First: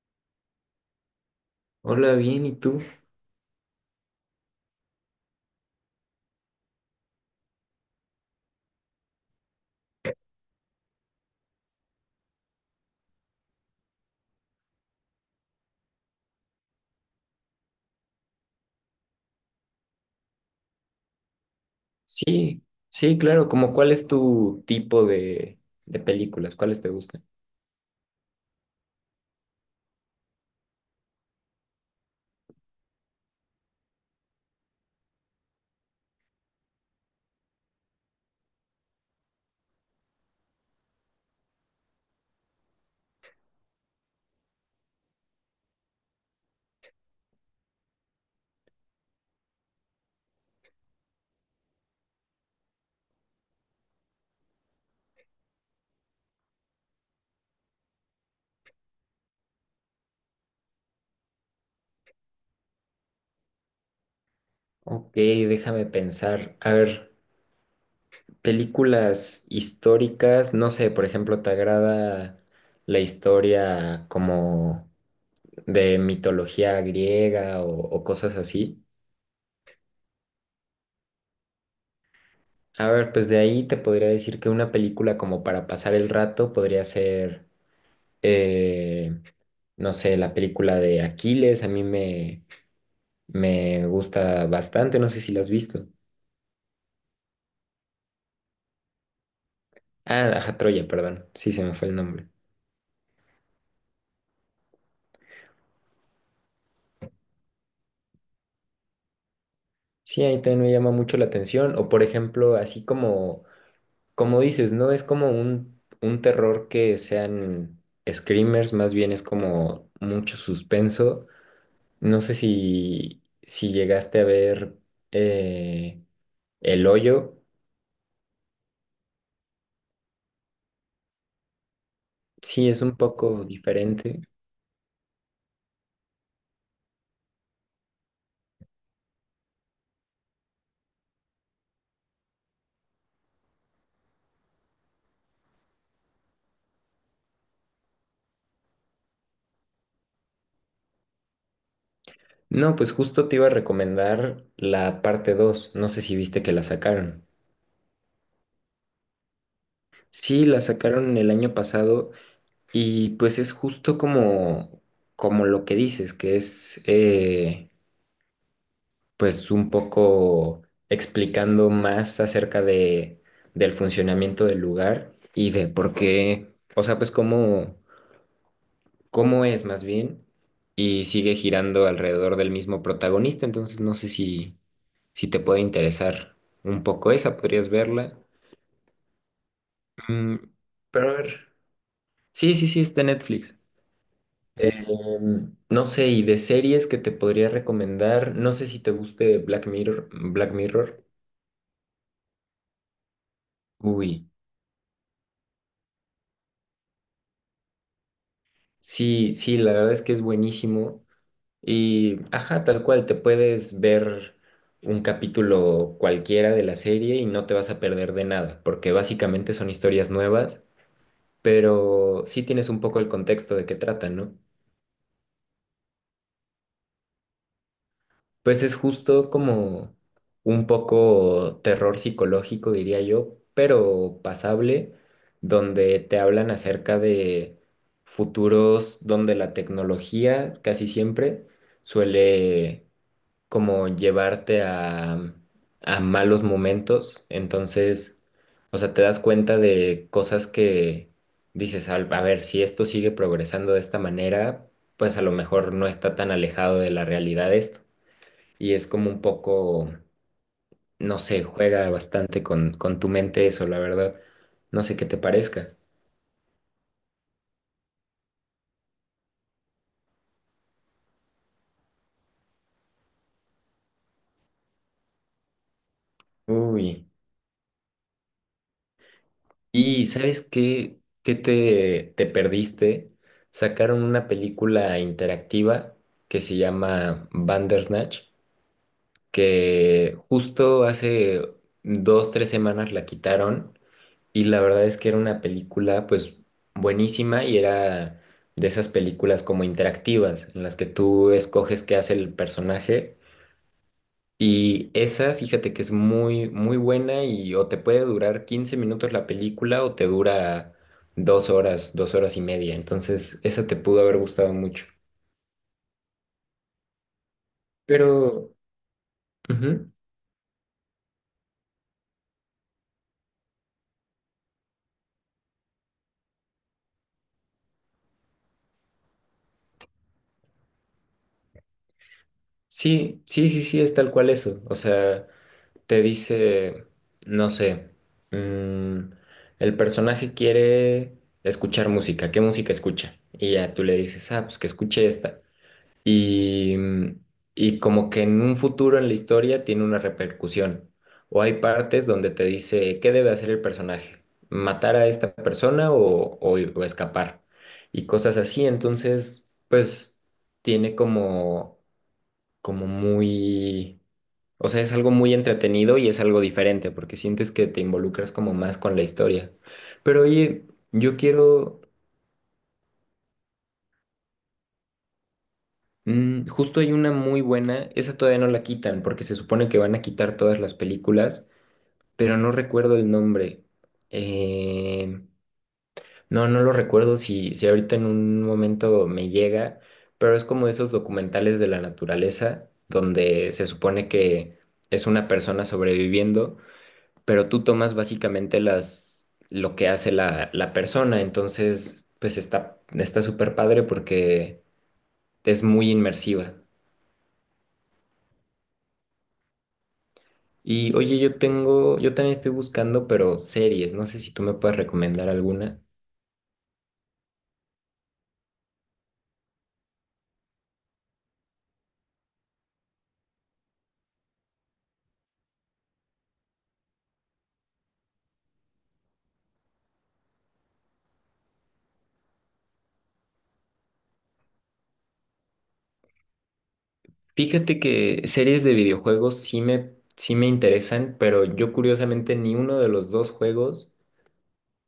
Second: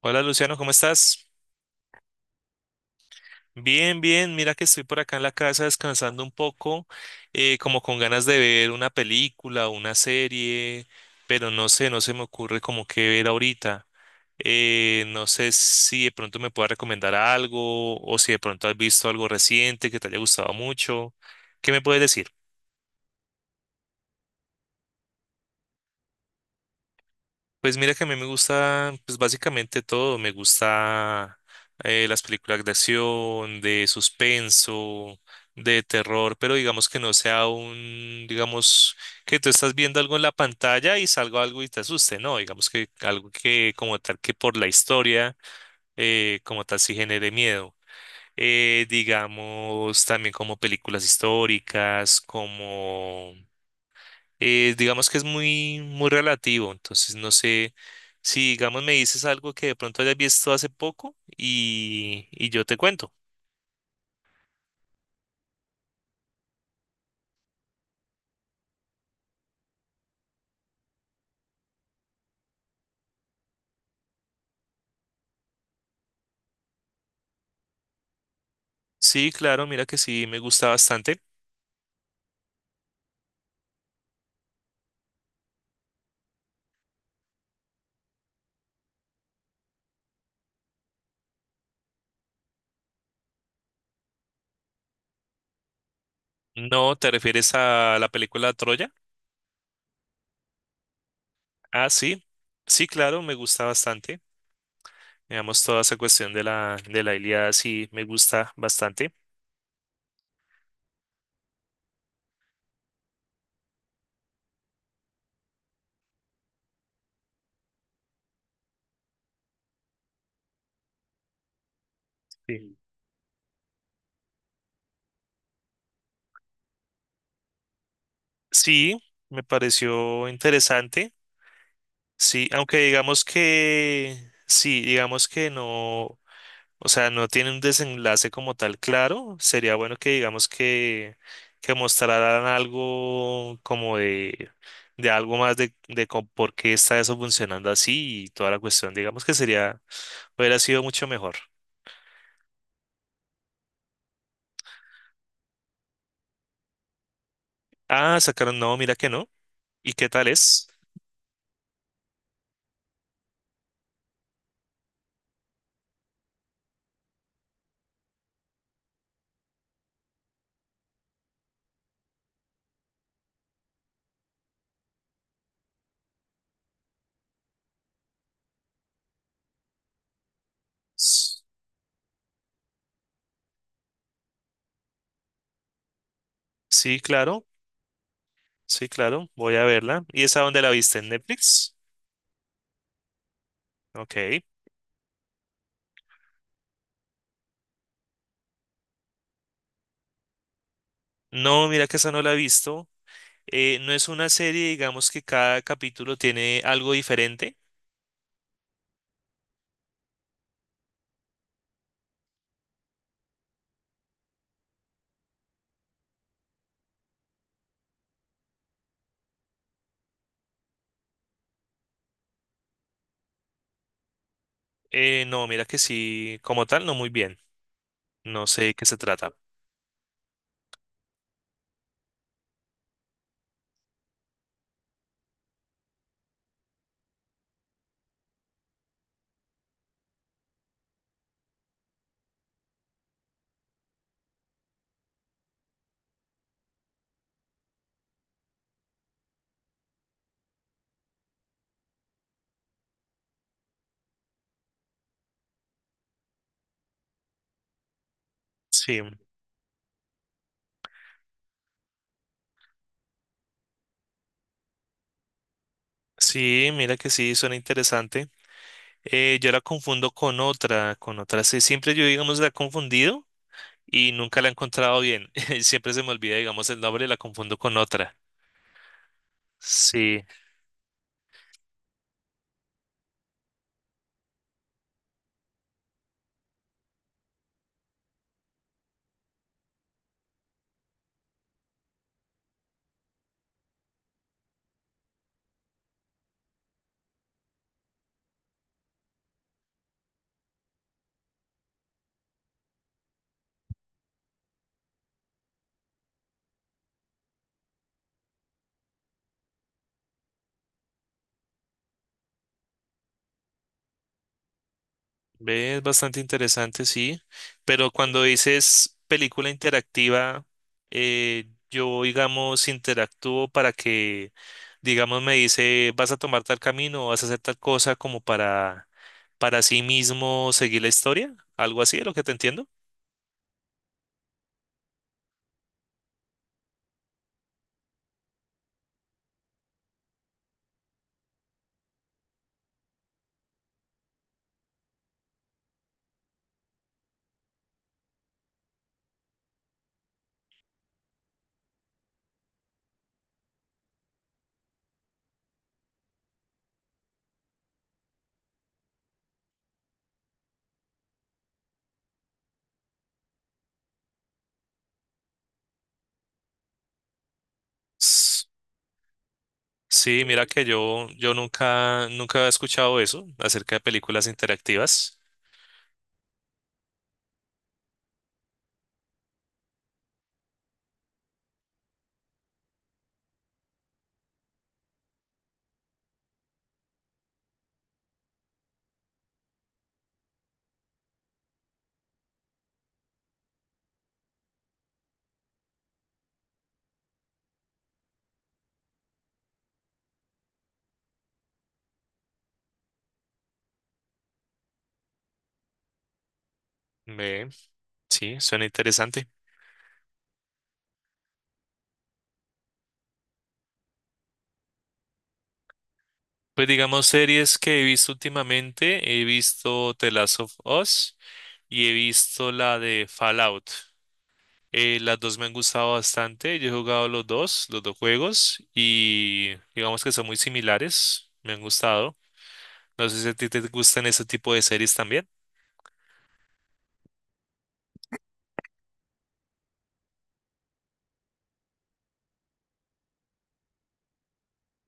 Hola Luciano, ¿cómo estás? Hola, bien, ¿y tú? Bien, bien, mira que estoy por acá en la casa descansando un poco, como con ganas de ver una película o una serie, pero no sé, no se me ocurre como qué ver ahorita. No sé si de pronto me puedas recomendar algo o si de pronto has visto algo reciente que te haya gustado mucho. ¿Qué me puedes decir? Sí, sí, claro, como cuál es tu tipo de películas, ¿cuáles te gustan? Pues mira que a mí me gusta, pues básicamente todo. Me gusta las películas de acción, de suspenso, de terror, pero digamos que no sea un, digamos, que tú estás viendo algo en la pantalla y salga algo y te asuste, ¿no? Digamos que algo que como tal que por la historia, como tal sí genere miedo. Digamos también como películas históricas, como digamos que es muy, muy relativo, entonces no sé si, digamos, me dices algo que de pronto hayas visto hace poco y yo te cuento. Ok, déjame pensar. A ver, películas históricas, no sé, por ejemplo, ¿te agrada la historia como de mitología griega o cosas así? Sí, claro, mira que sí, me gusta bastante. A ver, pues de ahí te podría decir que una película como para pasar el rato podría ser, eh, no sé, la película de Aquiles, a mí me... Me gusta bastante, no sé si la has visto. No, ¿te refieres a la película Troya? Ah, ajá, Troya, perdón. Sí, se me Ah, fue el sí, nombre. sí, claro, me gusta bastante. Digamos, toda esa cuestión de la Ilíada sí me gusta bastante. Sí, ahí también me llama mucho la atención. O por ejemplo, así como dices, no es como un terror que sean screamers, más bien es como mucho suspenso. No sé Sí. si llegaste a ver eh, El Hoyo. Sí, me pareció interesante. Sí, Sí, aunque es un digamos poco que, diferente. sí, digamos que no. O sea, no tiene un desenlace como tal claro. Sería bueno que digamos que mostraran algo como de algo más de, por qué está eso funcionando así y toda la cuestión. Digamos que sería, hubiera sido mucho mejor. No, pues justo te iba a recomendar la parte dos. No sé si viste que la sacaron. Ah, sacaron, no, mira que no. ¿Y qué tal Sí, la es? sacaron el año pasado y pues es justo como lo que dices, que es pues un poco explicando más acerca del funcionamiento del lugar y de por qué, o sea, pues cómo es más bien y sigue S- girando alrededor del mismo protagonista, entonces no sé si te puede interesar un Sí, poco esa, claro, podrías verla. sí, claro, voy a verla. ¿Y Mm, esa dónde la viste? ¿En pero a ver, Netflix? sí, sí, sí, está en Netflix. Ok. No sé, y de series que te podría recomendar, no sé si te guste Black Mirror, Black Mirror. No, mira que esa no la he visto. No es Uy, una serie, digamos que cada capítulo tiene algo diferente. sí, sí, la verdad es que es buenísimo. Y, ajá, tal cual, te puedes ver un capítulo cualquiera de la serie y no te vas a perder de nada, porque básicamente son historias nuevas, pero sí tienes un poco el contexto de qué tratan, ¿no? No, mira que sí, como tal, no muy bien. No Pues sé de es qué se justo trata. como un poco terror psicológico, diría yo, pero pasable, donde te hablan acerca de futuros donde la tecnología casi siempre suele como llevarte a malos momentos. Entonces, o sea, te das cuenta de cosas que dices, A ver, si esto sigue progresando de esta manera, pues a lo mejor no está tan alejado de la realidad esto y es Sí, como un poco, no sé, juega bastante con tu mente eso, la verdad. No sé qué te parezca. sí, mira que sí, suena interesante. Yo la confundo con otra, con otra. Sí, siempre yo, digamos, la he confundido y nunca la he encontrado bien. Siempre se me olvida, digamos, el nombre Uy, y la confundo con otra. ¿y Sí. sabes qué, qué te perdiste? Sacaron una película interactiva que se llama Bandersnatch, que justo hace 2, 3 semanas la quitaron. Y la verdad es que era una película pues buenísima y era de esas películas como interactivas en las que tú escoges qué hace el personaje. Y esa, fíjate que es muy, muy buena y o te puede durar 15 minutos la película o te dura 2 horas, 2 horas y media. Entonces, esa te pudo haber gustado mucho. Ve, es bastante interesante, sí. Pero cuando Pero, dices película ujú, interactiva, yo, digamos, interactúo para que, digamos, me dice, vas a tomar tal camino o vas a hacer tal cosa como para sí mismo seguir la historia. Algo así, es lo que te entiendo. sí, sí, sí, sí, es tal cual eso. O sea, te dice, no sé, mm, el personaje quiere escuchar música, ¿qué música escucha? Y ya tú le dices, ah, pues que escuche esta. Y, mm, y como que en un futuro en la historia tiene una repercusión. O hay partes donde te dice, ¿qué debe hacer el personaje? ¿Matar a esta persona o escapar? Y cosas así, entonces, pues tiene como muy... O sea, es algo muy entretenido y es algo diferente porque sientes que te involucras S- como más con la historia. Pero Sí, mira que oye, yo, yo yo quiero, nunca, nunca he escuchado eso acerca de películas interactivas. Justo hay una muy buena, esa todavía no la quitan porque se supone que van a quitar todas las películas, pero no recuerdo el nombre. Eh, no, no lo recuerdo si ahorita en un momento me llega, pero es como esos documentales de la naturaleza donde se supone que es una persona sobreviviendo pero tú tomas básicamente lo que hace la persona, entonces pues está súper padre porque es muy inmersiva. Ve, sí, suena interesante. Y oye, yo también estoy buscando, pero series, no sé si tú me puedes recomendar alguna. Pues digamos series que he visto últimamente, he visto The Last of Us y he visto la de Fallout. Las dos me han gustado bastante, yo he jugado los dos juegos y digamos que son muy similares, me han gustado. No sé si a ti te gustan ese tipo de series también. Fíjate que series de videojuegos sí me interesan, pero yo curiosamente ni uno de los dos juegos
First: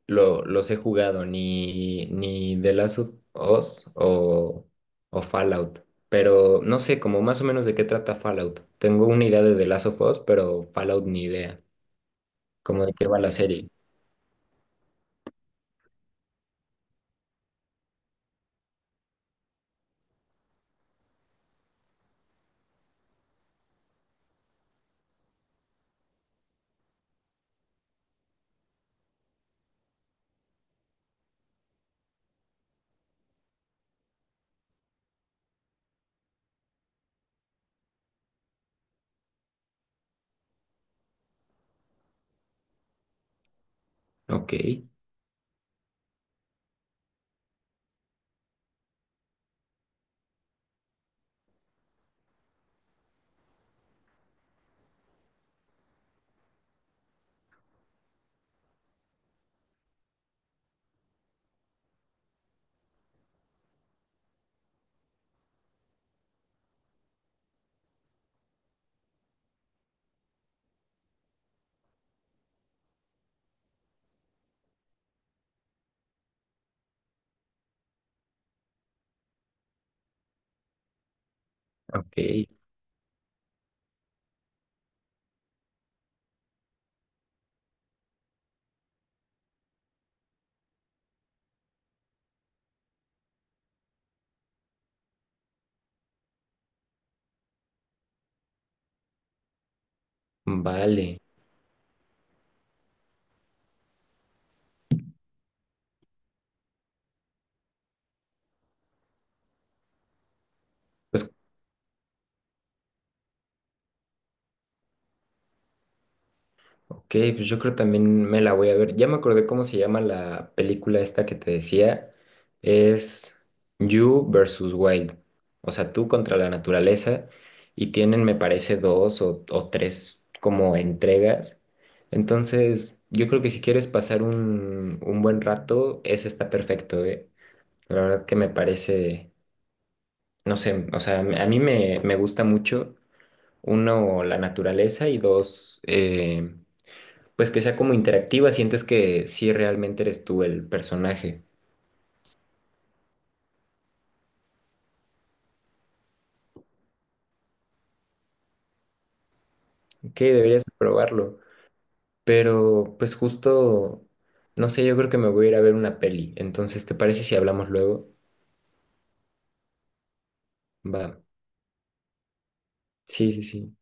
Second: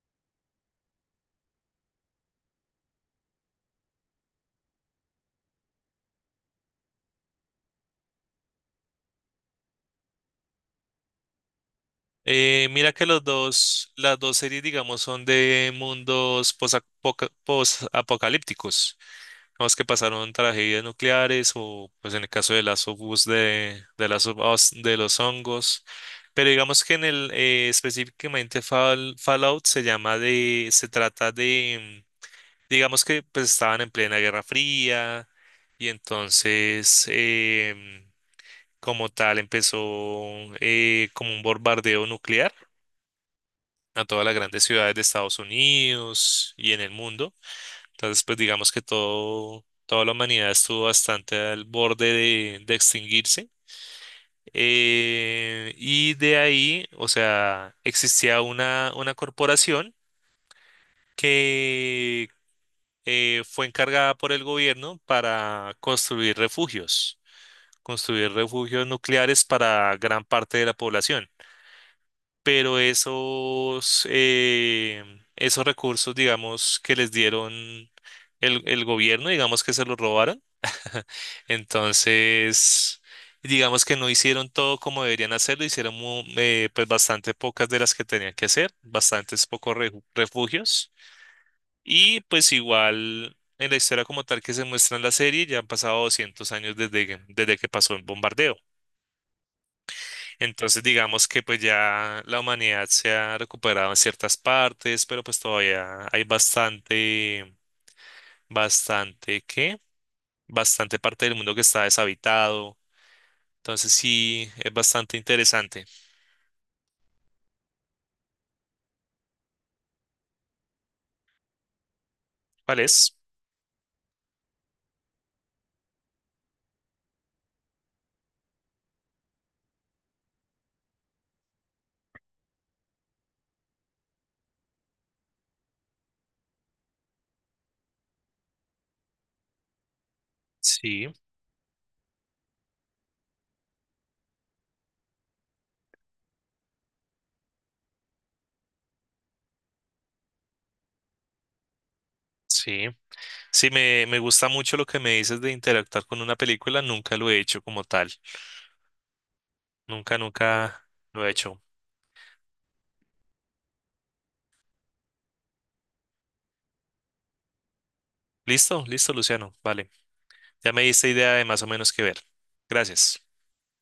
los he jugado, ni The Last of Us o Fallout. Pero no sé, como más o menos de qué trata Fallout. Tengo una idea de The Last of Us, pero Fallout ni idea. Como Mira de que qué va los la serie. dos, las dos series digamos son de mundos posapocalípticos. Los que pasaron tragedias nucleares o pues en el caso de las of Us de Last of Us, de los hongos. Pero digamos que en el específicamente Fallout se llama de, se trata de, digamos que pues estaban en plena Guerra Fría y entonces como tal empezó como un bombardeo nuclear a todas las Ok, grandes ciudades de Estados Unidos y en el mundo. Entonces, pues digamos que todo, toda la humanidad estuvo bastante al borde de extinguirse. Y de ahí, o sea, existía una corporación que fue encargada por el gobierno para construir refugios nucleares para gran parte de la población. Pero esos, esos recursos, digamos, que les dieron el gobierno, digamos que se los robaron. ok, Entonces, digamos que no hicieron todo como deberían hacerlo, pues bastante pocas de las que tenían que hacer, refugios. Y pues igual en la historia como tal que se muestra en la serie, ya han pasado 200 años desde que pasó el bombardeo. Entonces, vale. digamos que pues ya la humanidad se ha recuperado en ciertas partes, pero pues todavía hay bastante, bastante, ¿qué? Bastante parte Pues del mundo que está deshabitado. Entonces sí, es bastante interesante. ok, pues yo creo también me la voy a ver. Ya me acordé cómo se llama la película esta que te decía. ¿Cuál es? Es You versus Wild. O sea, tú contra la naturaleza. Y tienen, me parece, dos o tres como entregas. Entonces, yo creo que si quieres pasar un buen rato, ese está perfecto, ¿eh? La verdad que me parece, no sé, o Sí, sea, a mí me gusta mucho, uno, la naturaleza y dos, pues que sea como interactiva, sientes que sí realmente eres tú el personaje. sí. Sí, me gusta mucho lo que me dices de interactuar con una película. Nunca lo he hecho como tal. Nunca, Ok, deberías nunca lo he probarlo. hecho. Pero pues justo, no sé, yo creo que me voy a ir a ver una peli. Entonces, ¿te parece si hablamos luego? Listo, listo, Luciano. Vale. Ya me diste Va. idea de más o menos qué ver. Gracias. Sí, sí, sí.